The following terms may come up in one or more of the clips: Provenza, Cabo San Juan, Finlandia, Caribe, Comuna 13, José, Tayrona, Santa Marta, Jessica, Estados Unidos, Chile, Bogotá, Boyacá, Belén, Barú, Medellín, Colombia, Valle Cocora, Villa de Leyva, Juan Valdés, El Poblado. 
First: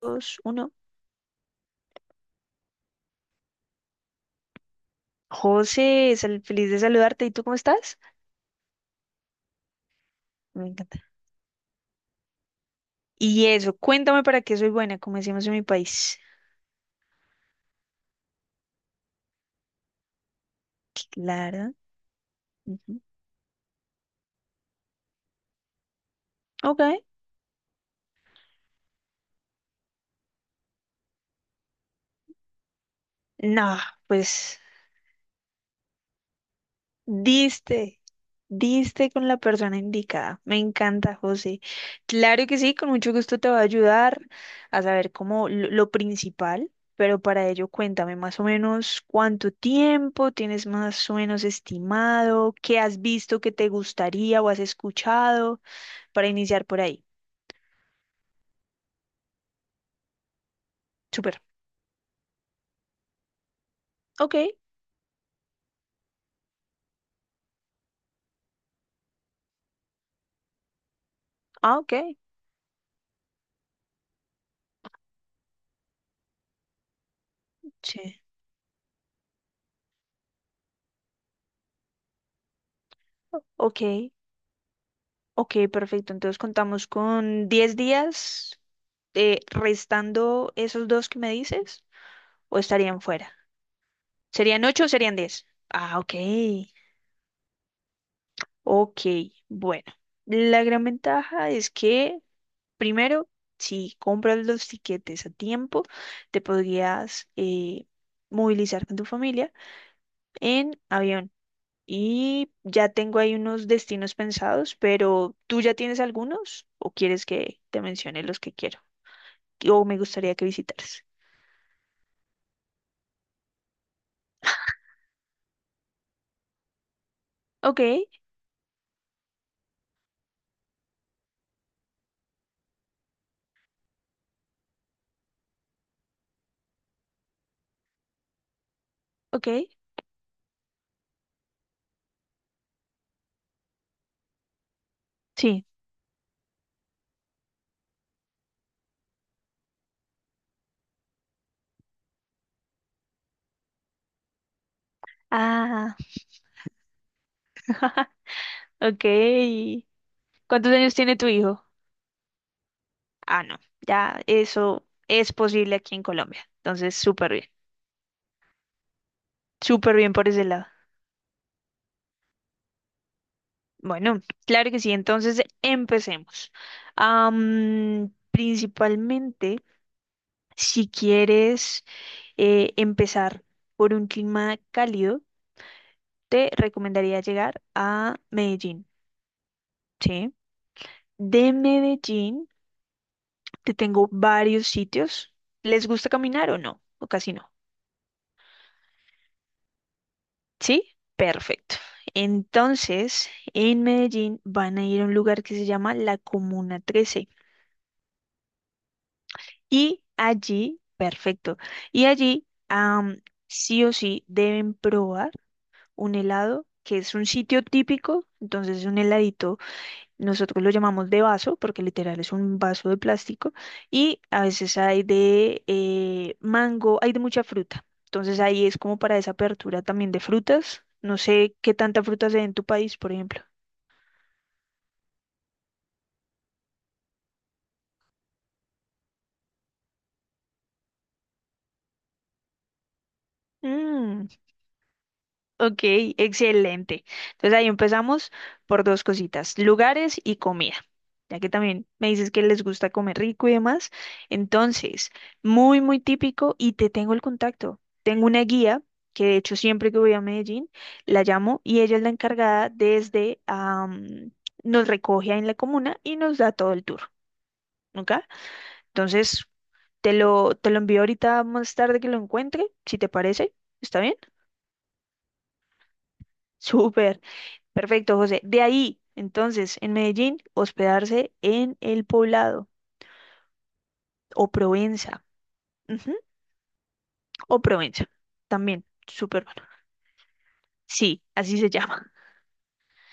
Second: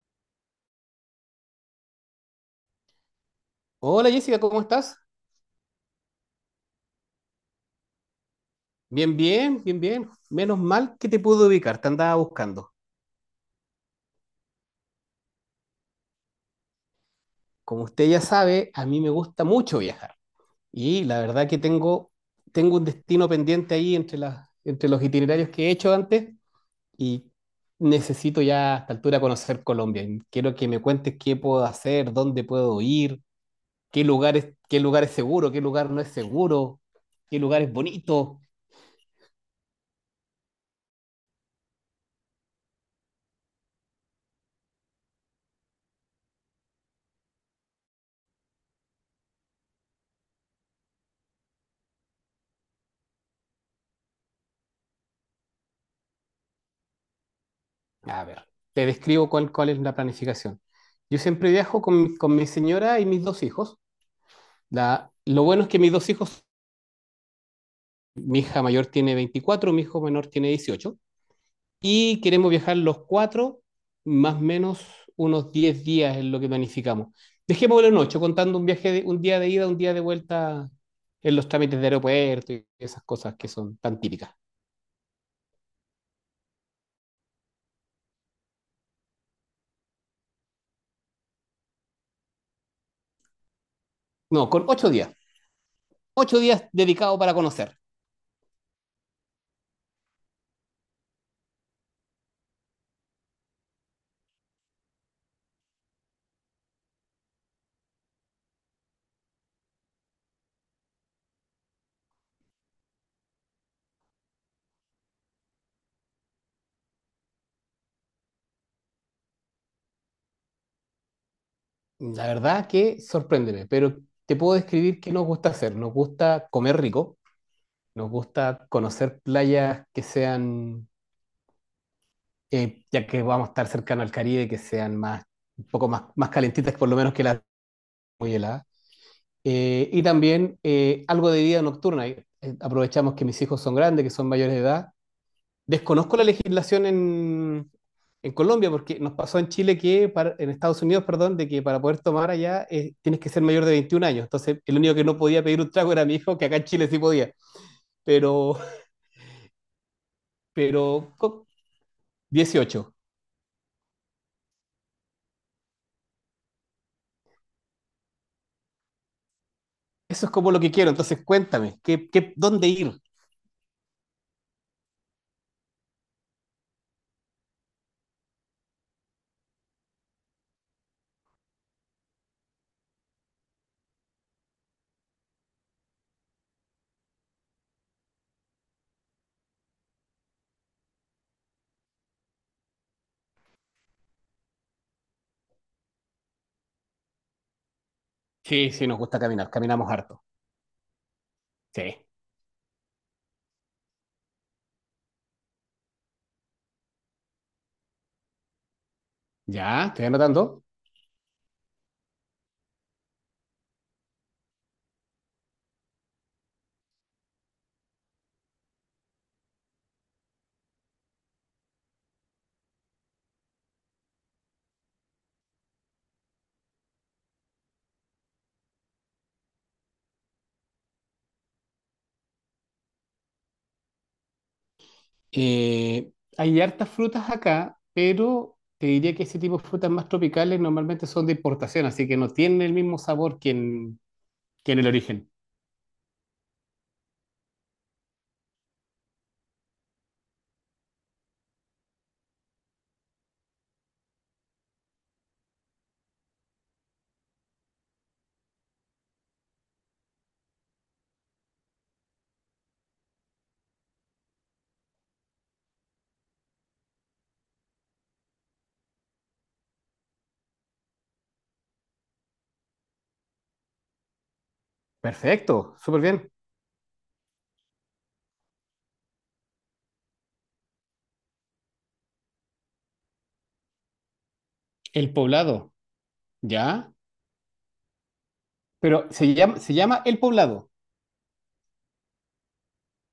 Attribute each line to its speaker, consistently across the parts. Speaker 1: Dos, uno.
Speaker 2: Hola Jessica, ¿cómo estás?
Speaker 1: José, es feliz de saludarte. ¿Y tú cómo estás?
Speaker 2: Bien, bien, bien, bien. Menos
Speaker 1: Me
Speaker 2: mal
Speaker 1: encanta.
Speaker 2: que te pude ubicar, te andaba buscando.
Speaker 1: Y eso, cuéntame para qué soy buena, como decimos en mi país.
Speaker 2: Como usted ya sabe, a mí me gusta mucho viajar. Y la verdad que
Speaker 1: Claro.
Speaker 2: tengo, tengo un
Speaker 1: Ujú.
Speaker 2: destino pendiente ahí entre los itinerarios que he hecho antes
Speaker 1: Ok.
Speaker 2: y necesito ya a esta altura conocer Colombia. Quiero que me cuentes qué puedo hacer, dónde puedo ir,
Speaker 1: No, pues
Speaker 2: qué lugar es seguro, qué lugar no es seguro, qué lugar es
Speaker 1: diste,
Speaker 2: bonito.
Speaker 1: diste con la persona indicada. Me encanta, José. Claro que sí, con mucho gusto te voy a ayudar a saber cómo lo principal, pero para ello cuéntame más o menos cuánto tiempo tienes más o menos estimado, qué has visto que te gustaría o has escuchado. Para iniciar por ahí.
Speaker 2: A ver, te describo cuál es la planificación. Yo
Speaker 1: Súper.
Speaker 2: siempre viajo con mi señora y mis dos hijos.
Speaker 1: Ok,
Speaker 2: Lo bueno es que mis dos hijos, mi hija mayor tiene 24, mi hijo menor tiene 18,
Speaker 1: ah, ok.
Speaker 2: y queremos viajar los cuatro, más o menos unos 10 días es lo que planificamos. Dejémoslo en 8
Speaker 1: Sí.
Speaker 2: contando un día de ida, un día de vuelta en los trámites de aeropuerto y esas cosas que son
Speaker 1: Ok,
Speaker 2: tan típicas.
Speaker 1: ok, perfecto. Entonces contamos con 10 días restando esos dos que me dices, o estarían fuera.
Speaker 2: No,
Speaker 1: ¿Serían
Speaker 2: con
Speaker 1: 8 o
Speaker 2: 8 días.
Speaker 1: serían 10? Ah, ok,
Speaker 2: Ocho días dedicados para conocer.
Speaker 1: ok. Bueno, la gran ventaja es que, primero, si compras los tiquetes a tiempo, te podrías movilizar con tu familia en avión. Y ya tengo ahí unos destinos pensados, pero ¿tú ya tienes algunos o quieres que te mencione los que quiero o me gustaría que visitaras?
Speaker 2: La verdad que sorpréndeme, pero te puedo describir qué nos gusta hacer. Nos gusta comer rico,
Speaker 1: Ok,
Speaker 2: nos gusta conocer playas que ya que vamos a estar cercano al Caribe, que sean un poco más, más calentitas, por lo menos que las muy heladas.
Speaker 1: ok,
Speaker 2: Y también algo de vida nocturna. Aprovechamos que mis hijos son grandes, que son mayores de edad.
Speaker 1: sí.
Speaker 2: Desconozco la legislación en Colombia, porque nos pasó en Chile que, en Estados Unidos, perdón, de que para poder tomar allá tienes que ser mayor de 21 años. Entonces, el único que no podía pedir un trago
Speaker 1: Ah,
Speaker 2: era mi hijo, que acá en Chile sí podía, pero,
Speaker 1: ok. ¿Cuántos años
Speaker 2: pero
Speaker 1: tiene tu
Speaker 2: co-
Speaker 1: hijo?
Speaker 2: 18.
Speaker 1: Ah, no, ya eso es posible aquí en Colombia. Entonces, súper bien por
Speaker 2: Eso es
Speaker 1: ese
Speaker 2: como lo
Speaker 1: lado.
Speaker 2: que quiero. Entonces, cuéntame, ¿ dónde ir?
Speaker 1: Bueno, claro que sí, entonces empecemos. Principalmente, si quieres... empezar por un clima cálido, te recomendaría llegar a Medellín, ¿sí? De Medellín te tengo varios sitios. ¿Les gusta caminar o no? ¿O casi no?
Speaker 2: Sí, sí, nos gusta caminar, caminamos harto.
Speaker 1: ¿Sí? Perfecto.
Speaker 2: Sí,
Speaker 1: Entonces, en Medellín van a ir a un lugar que se llama la Comuna 13
Speaker 2: ya,
Speaker 1: y
Speaker 2: estoy anotando.
Speaker 1: allí, perfecto, y allí sí o sí deben probar un helado que es un sitio típico, entonces un heladito. Nosotros lo llamamos de vaso porque literal es un vaso de plástico y a veces hay de mango, hay de mucha fruta. Entonces ahí es como para esa apertura también de frutas. No sé qué tanta fruta se ve en tu país, por ejemplo.
Speaker 2: Eh, hay hartas frutas acá, pero te diría que ese tipo de frutas más tropicales normalmente son de importación, así que no tienen el mismo sabor
Speaker 1: Mm,
Speaker 2: que en el origen.
Speaker 1: ok, excelente. Entonces ahí empezamos por dos cositas, lugares y comida, ya que también me dices que les gusta comer rico y demás. Entonces, muy, muy típico y te tengo el contacto. Tengo una guía que de hecho siempre que voy a Medellín la llamo y ella es la encargada desde, nos recoge ahí en la comuna y nos da todo el tour, ¿ok? Entonces, te lo envío ahorita más tarde que lo encuentre, si te parece. ¿Está bien?
Speaker 2: Perfecto, súper bien.
Speaker 1: Súper. Perfecto, José. De ahí, entonces, en Medellín, hospedarse en El Poblado o
Speaker 2: El
Speaker 1: Provenza.
Speaker 2: poblado,
Speaker 1: Ujú,
Speaker 2: ¿ya?
Speaker 1: o Provenza. También,
Speaker 2: Pero
Speaker 1: súper bueno.
Speaker 2: se llama el poblado.
Speaker 1: Sí, así se llama.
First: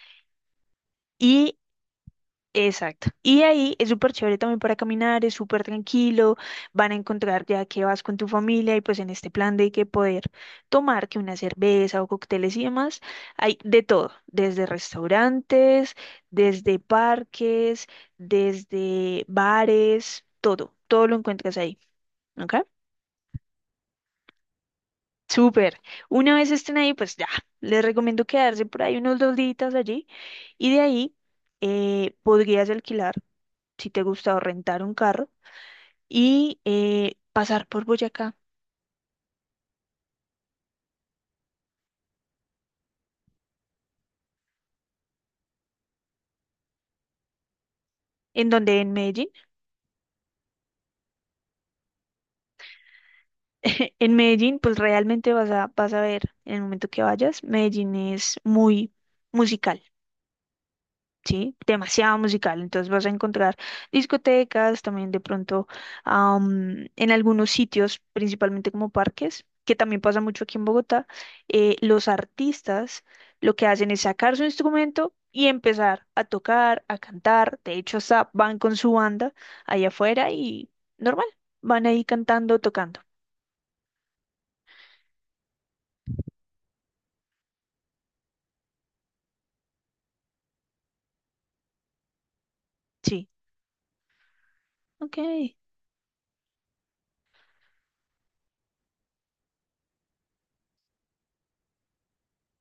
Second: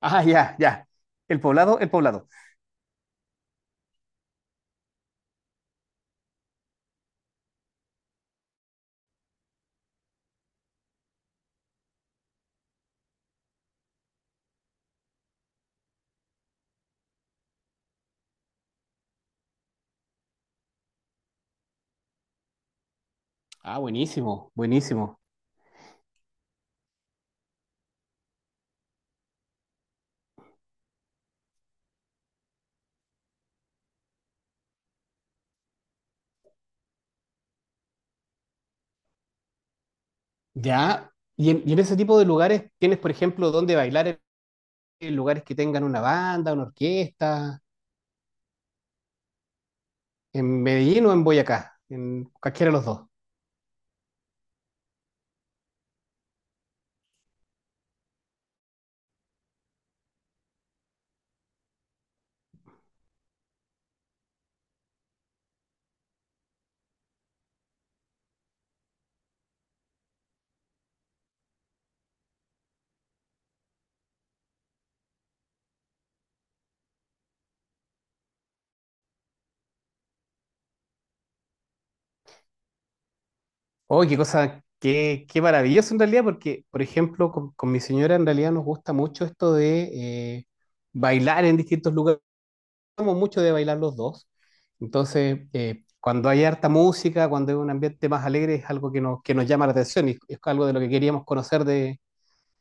Speaker 2: Ah, ya, ya.
Speaker 1: Y
Speaker 2: El poblado.
Speaker 1: exacto. Y ahí es súper chévere también para caminar, es súper tranquilo, van a encontrar ya que vas con tu familia y pues en este plan de que poder tomar que una cerveza o cócteles y demás, hay de todo, desde restaurantes, desde parques, desde bares, todo, todo lo encuentras ahí, ¿ok?
Speaker 2: Ah, buenísimo, buenísimo.
Speaker 1: Súper. Una vez estén ahí, pues ya, les recomiendo quedarse por ahí unos dos días allí y de ahí podrías alquilar, si te gusta, o rentar un carro y pasar por Boyacá,
Speaker 2: Ya. En ese tipo de lugares tienes, por ejemplo, donde bailar en lugares que tengan una banda, una orquesta,
Speaker 1: en donde en Medellín,
Speaker 2: en Medellín o en Boyacá, en cualquiera de los dos.
Speaker 1: en Medellín pues realmente vas vas a ver en el momento que vayas, Medellín es muy musical. ¿Sí? Demasiado musical. Entonces vas a encontrar discotecas, también de pronto en algunos sitios, principalmente como parques, que también pasa mucho aquí en Bogotá, los artistas lo que hacen es sacar su instrumento y empezar a tocar, a cantar. De hecho, hasta van con su banda allá afuera y normal, van ahí cantando, tocando.
Speaker 2: Oh, qué cosa, qué maravilloso en realidad, porque, por ejemplo, con mi señora en realidad nos gusta mucho esto de bailar en distintos lugares. Somos
Speaker 1: Sí,
Speaker 2: mucho de bailar los dos.
Speaker 1: ok.
Speaker 2: Entonces, cuando hay harta música, cuando hay un ambiente más alegre, es algo que nos llama la atención y es algo de lo que queríamos conocer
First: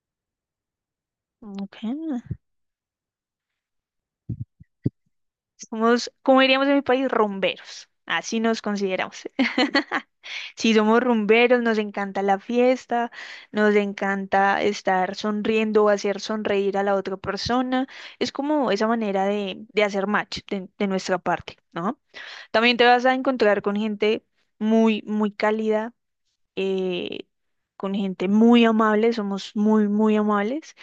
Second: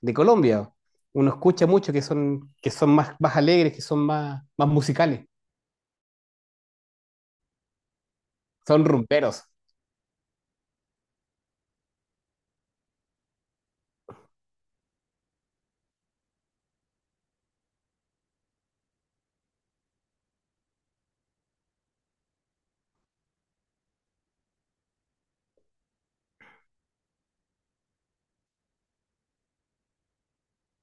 Speaker 2: de Colombia. Uno escucha
Speaker 1: Ok,
Speaker 2: mucho que son más alegres, que son más musicales,
Speaker 1: somos, como diríamos en mi país, rumberos. Así nos
Speaker 2: son
Speaker 1: consideramos.
Speaker 2: rumberos.
Speaker 1: Si somos rumberos, nos encanta la fiesta, nos encanta estar sonriendo o hacer sonreír a la otra persona. Es como esa manera de hacer match de nuestra parte, ¿no? También te vas a encontrar con gente muy, muy cálida, eh, con gente muy amable, somos muy, muy amables.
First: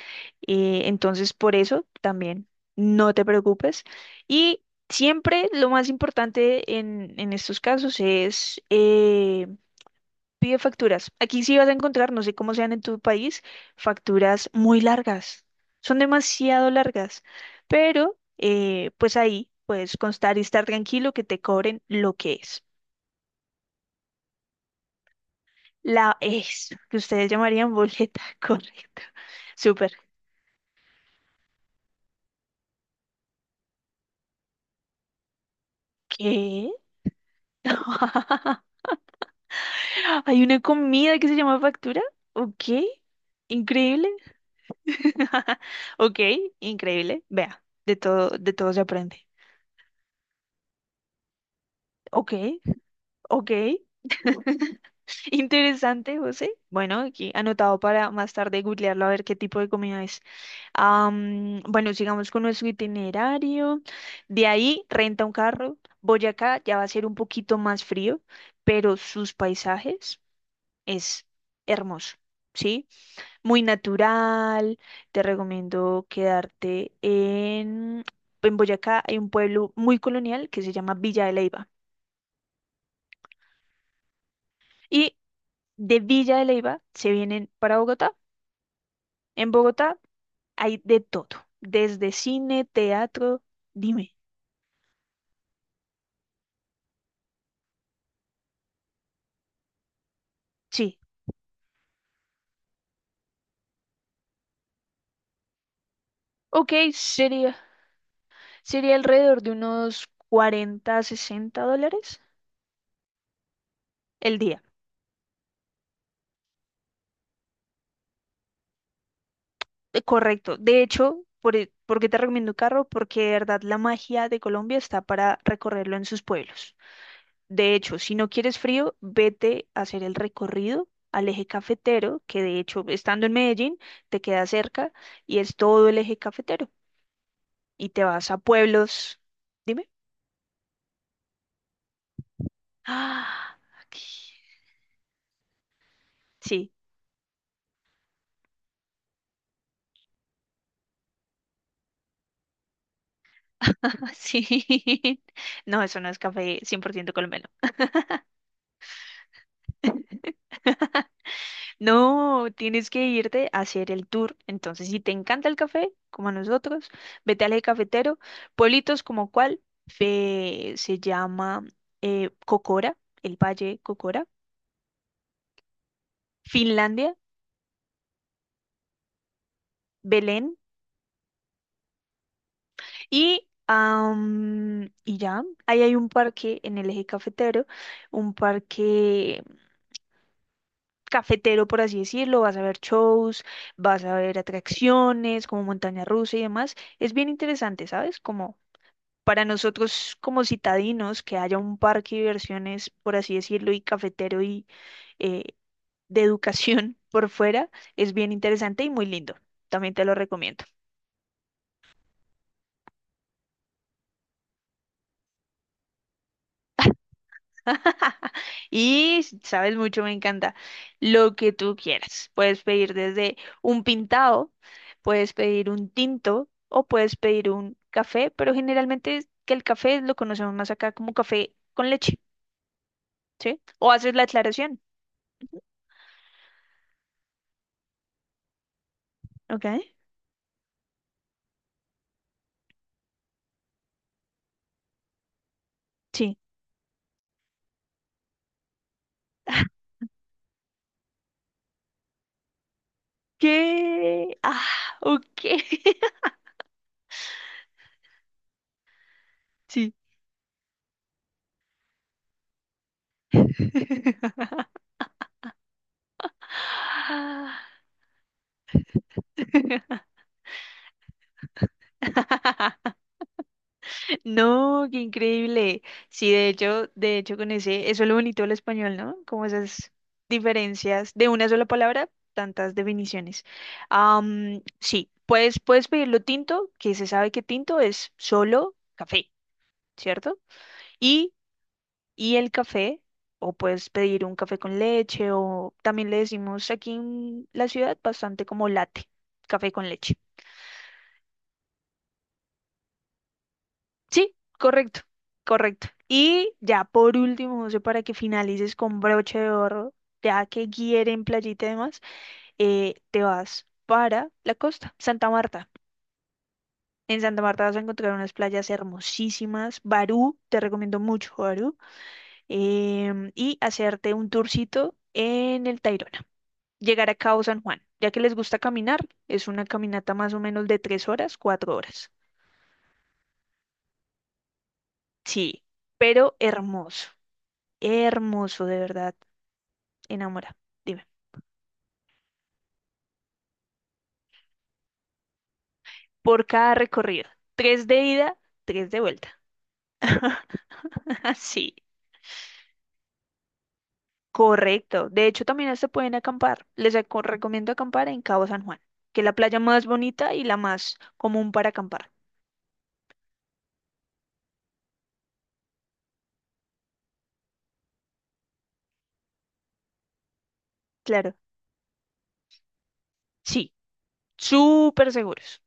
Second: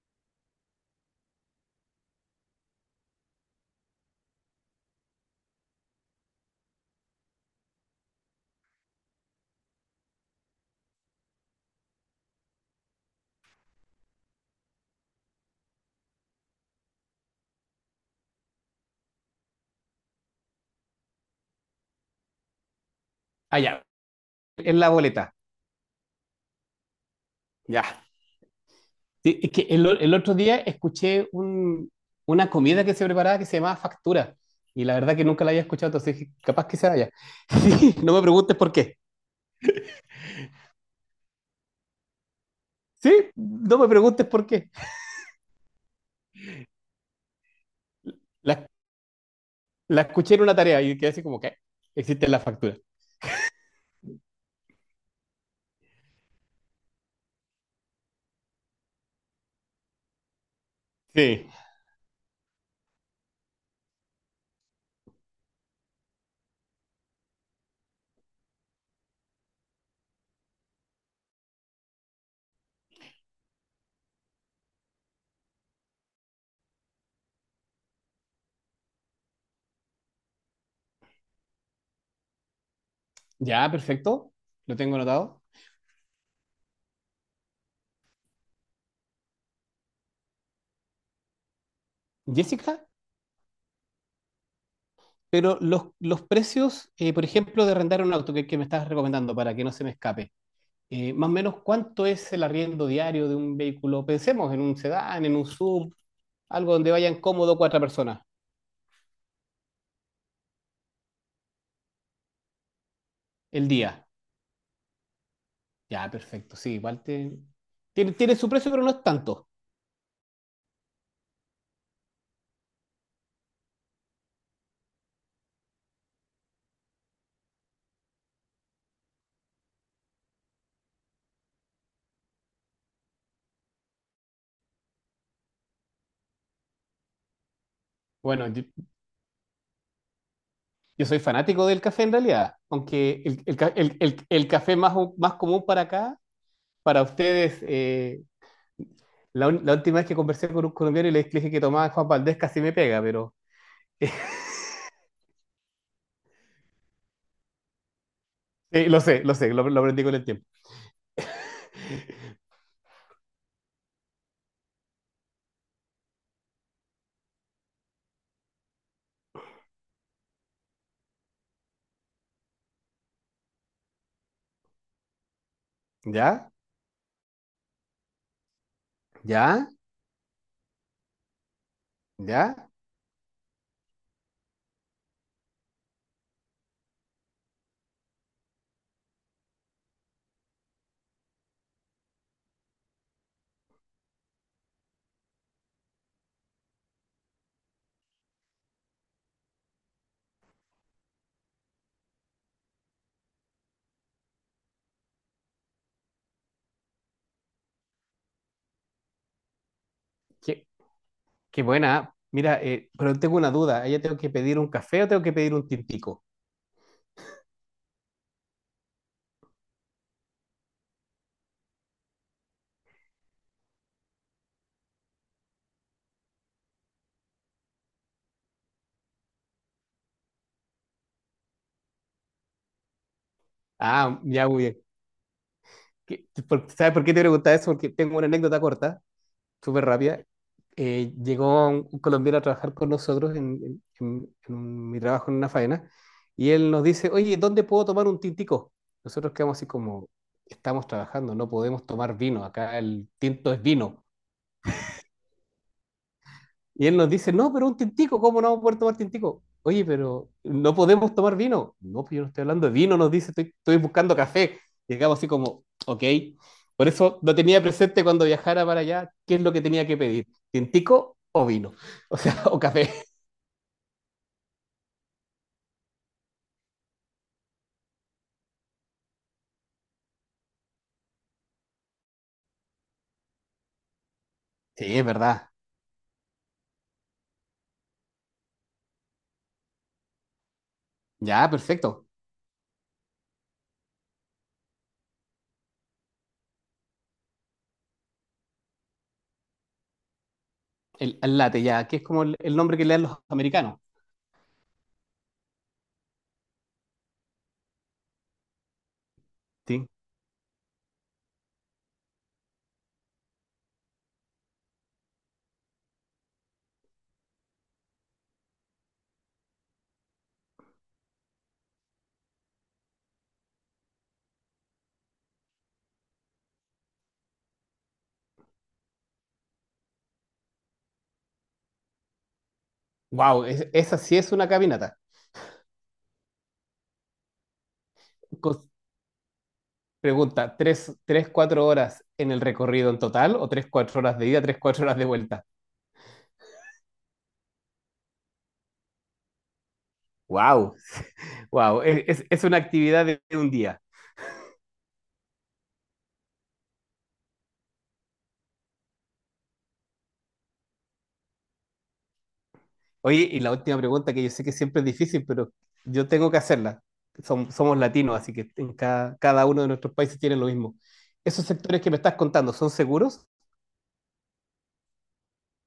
Speaker 1: Entonces, por eso también no te preocupes. Y siempre lo más importante en estos casos es... pide facturas. Aquí sí vas a encontrar, no sé cómo sean en tu país, facturas muy largas. Son demasiado largas. Pero, pues ahí puedes constar y estar tranquilo que te cobren lo que es.
Speaker 2: Ah, ya, en la boleta.
Speaker 1: La es, que ustedes llamarían
Speaker 2: Ya.
Speaker 1: boleta, correcto.
Speaker 2: Sí, es que
Speaker 1: Súper.
Speaker 2: el otro día escuché una comida que se preparaba que se llamaba factura. Y la verdad que nunca la había escuchado, entonces dije, capaz
Speaker 1: ¿Qué?
Speaker 2: que sea allá. Sí, no me preguntes por qué.
Speaker 1: ¿Hay una comida que se llama factura? Ok.
Speaker 2: Sí, no me
Speaker 1: Increíble.
Speaker 2: preguntes por qué.
Speaker 1: Ok, increíble. Vea, de
Speaker 2: La,
Speaker 1: todo se aprende.
Speaker 2: la escuché en una tarea y quedé así como que existe la
Speaker 1: Ok,
Speaker 2: factura.
Speaker 1: ok. Interesante, José. Bueno, aquí anotado para más tarde googlearlo a ver qué tipo de comida es.
Speaker 2: Sí.
Speaker 1: Bueno, sigamos con nuestro itinerario. De ahí renta un carro. Boyacá ya va a ser un poquito más frío, pero sus paisajes es hermoso, ¿sí? Muy natural. Te recomiendo quedarte en Boyacá. Hay un pueblo muy colonial que se llama Villa de Leyva.
Speaker 2: Ya, perfecto. Lo tengo
Speaker 1: Y
Speaker 2: anotado.
Speaker 1: de Villa de Leyva se vienen para Bogotá. En Bogotá hay de todo, desde cine,
Speaker 2: Jessica,
Speaker 1: teatro, dime.
Speaker 2: pero los precios, por ejemplo, de rentar un auto que me estás recomendando para que no se me escape.
Speaker 1: Sí,
Speaker 2: Eh, más o menos cuánto es el arriendo diario de un vehículo. Pensemos en un sedán, en un sub, algo donde
Speaker 1: ok,
Speaker 2: vayan cómodo cuatro personas
Speaker 1: sería alrededor de unos 40, 60 dólares
Speaker 2: el día.
Speaker 1: el día.
Speaker 2: Ya, perfecto, sí, tiene, tiene su precio, pero no es tanto.
Speaker 1: Correcto. De hecho, por, e- ¿por qué te recomiendo carro? Porque de verdad la magia de Colombia está para recorrerlo en sus pueblos. De hecho, si no quieres frío, vete a hacer el recorrido al eje cafetero, que de hecho, estando en Medellín, te queda cerca y es todo el eje cafetero. Y te vas a
Speaker 2: Bueno,
Speaker 1: pueblos. Dime.
Speaker 2: yo soy fanático del café en realidad, aunque el
Speaker 1: Ah,
Speaker 2: ca-
Speaker 1: aquí.
Speaker 2: el café más común para acá,
Speaker 1: Sí,
Speaker 2: para ustedes, la última vez que conversé con un colombiano y le dije que tomaba Juan Valdés casi me pega, pero...
Speaker 1: sí. No, eso no es café 100% colombiano.
Speaker 2: Sí, lo sé, lo sé, lo aprendí con el tiempo.
Speaker 1: No, tienes que irte a hacer el tour. Entonces, si te encanta el café, como a nosotros, vete al eje cafetero. Pueblitos como cuál, Fe- se llama Cocora, el Valle Cocora,
Speaker 2: ¿Ya?
Speaker 1: Finlandia,
Speaker 2: ¿Ya?
Speaker 1: Belén
Speaker 2: ¿Ya?
Speaker 1: y... y ya, ahí hay un parque en el eje cafetero, un parque cafetero, por así decirlo, vas a ver shows, vas a ver atracciones como montaña rusa y demás. Es bien interesante, ¿sabes? Como para nosotros como citadinos, que haya un parque de diversiones, por así decirlo, y cafetero y eh, de educación por fuera, es bien interesante y muy lindo. También te lo recomiendo.
Speaker 2: ¿Qué, ¿Qué buena? Mira, pero tengo una duda. ¿Ella tengo que pedir un café o tengo que pedir un tintico?
Speaker 1: Y sabes mucho, me encanta. Lo que tú quieras. Puedes pedir desde un pintado, puedes pedir un tinto o puedes pedir un café, pero generalmente es que el café lo conocemos más acá como café con leche, ¿sí? O haces
Speaker 2: Ah,
Speaker 1: la
Speaker 2: ya muy
Speaker 1: aclaración,
Speaker 2: bien. ¿Sabes por qué te preguntaba eso? Porque tengo una anécdota corta,
Speaker 1: ¿ok?
Speaker 2: súper rápida. Llegó un colombiano a trabajar con nosotros en mi trabajo en una faena
Speaker 1: Sí.
Speaker 2: y él nos dice, oye, ¿dónde puedo tomar un tintico? Nosotros quedamos así como, estamos trabajando, no podemos tomar vino, acá el tinto es vino.
Speaker 1: ¿Qué? Ah, ok.
Speaker 2: Y él nos dice, no, pero un tintico, ¿cómo no vamos a poder tomar tintico? Oye,
Speaker 1: Sí.
Speaker 2: pero no podemos tomar vino. No, pero yo no estoy hablando de vino, nos dice, estoy buscando café. Y acabo así como, ok. Por eso lo tenía presente cuando viajara para allá, qué es lo que tenía que pedir, tintico o vino, o sea, o café.
Speaker 1: No, qué increíble. Sí, de hecho con ese, eso es lo bonito del español, ¿no? Como esas diferencias de una sola palabra, tantas definiciones.
Speaker 2: Sí, es
Speaker 1: Sí,
Speaker 2: verdad.
Speaker 1: puedes pedirlo tinto, que se sabe que tinto es solo café, ¿cierto? Y,
Speaker 2: Ya, perfecto.
Speaker 1: y el café, o puedes pedir un café con leche, o también le decimos aquí en la ciudad bastante como latte, café con leche.
Speaker 2: El latte, ya, que es como el nombre que le dan los americanos.
Speaker 1: Sí, correcto, correcto. Y ya por último, José, para que finalices con broche de
Speaker 2: Sí.
Speaker 1: oro, ya que quieren playita y demás, te vas para la costa, Santa Marta. En Santa Marta vas a encontrar unas playas hermosísimas. Barú, te recomiendo mucho Barú. Y hacerte un tourcito en el Tayrona. Llegar a Cabo San Juan, ya que les gusta caminar, es una caminata más o menos de 3 horas, 4 horas.
Speaker 2: Wow, esa sí es una caminata.
Speaker 1: Sí, pero hermoso,
Speaker 2: Con-
Speaker 1: hermoso de verdad.
Speaker 2: Pregunta,
Speaker 1: Enamora.
Speaker 2: ¿tres,
Speaker 1: Dime.
Speaker 2: tres, cuatro horas en el recorrido en total o tres, cuatro horas de ida, tres, cuatro horas de vuelta?
Speaker 1: Por cada recorrido. Tres de ida, tres de vuelta.
Speaker 2: Wow.
Speaker 1: Así.
Speaker 2: Wow, es una actividad de un día.
Speaker 1: Correcto. De hecho, también se pueden acampar. Les aco- recomiendo acampar en Cabo San Juan, que es la playa más bonita y la más común para acampar.
Speaker 2: Oye, y la última pregunta que yo sé que siempre es difícil, pero yo tengo que hacerla. Somos latinos, así que en cada uno de nuestros países tiene lo mismo.
Speaker 1: Claro.
Speaker 2: ¿Esos sectores que me estás contando son seguros?
Speaker 1: Sí. Súper seguros.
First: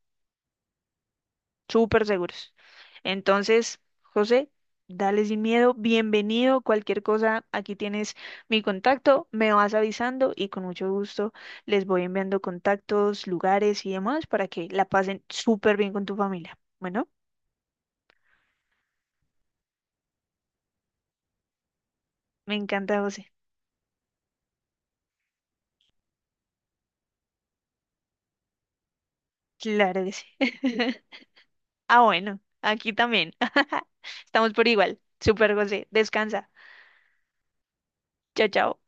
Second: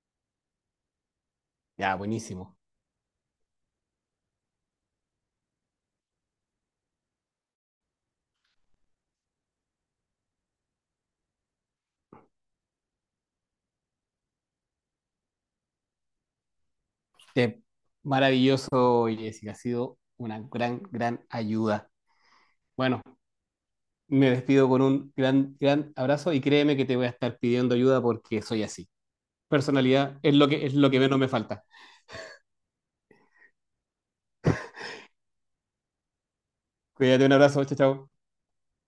Speaker 2: Ya,
Speaker 1: Súper seguros.
Speaker 2: buenísimo.
Speaker 1: Entonces, José, dale sin miedo, bienvenido, cualquier cosa, aquí tienes mi contacto, me vas avisando y con mucho gusto les voy enviando contactos, lugares y demás para que la pasen súper bien con tu familia. Bueno,
Speaker 2: Te- Maravilloso, Jessica. Ha sido una gran ayuda.
Speaker 1: me encanta,
Speaker 2: Bueno,
Speaker 1: José.
Speaker 2: me despido con un gran abrazo y créeme que te voy a estar pidiendo ayuda porque soy así.
Speaker 1: Claro que
Speaker 2: Personalidad
Speaker 1: sí.
Speaker 2: es lo es lo que menos me falta.
Speaker 1: Ah, bueno, aquí también. Estamos por igual. Súper, José. Descansa.
Speaker 2: Cuídate, un abrazo, chao, chao.
Speaker 1: Chao, chao.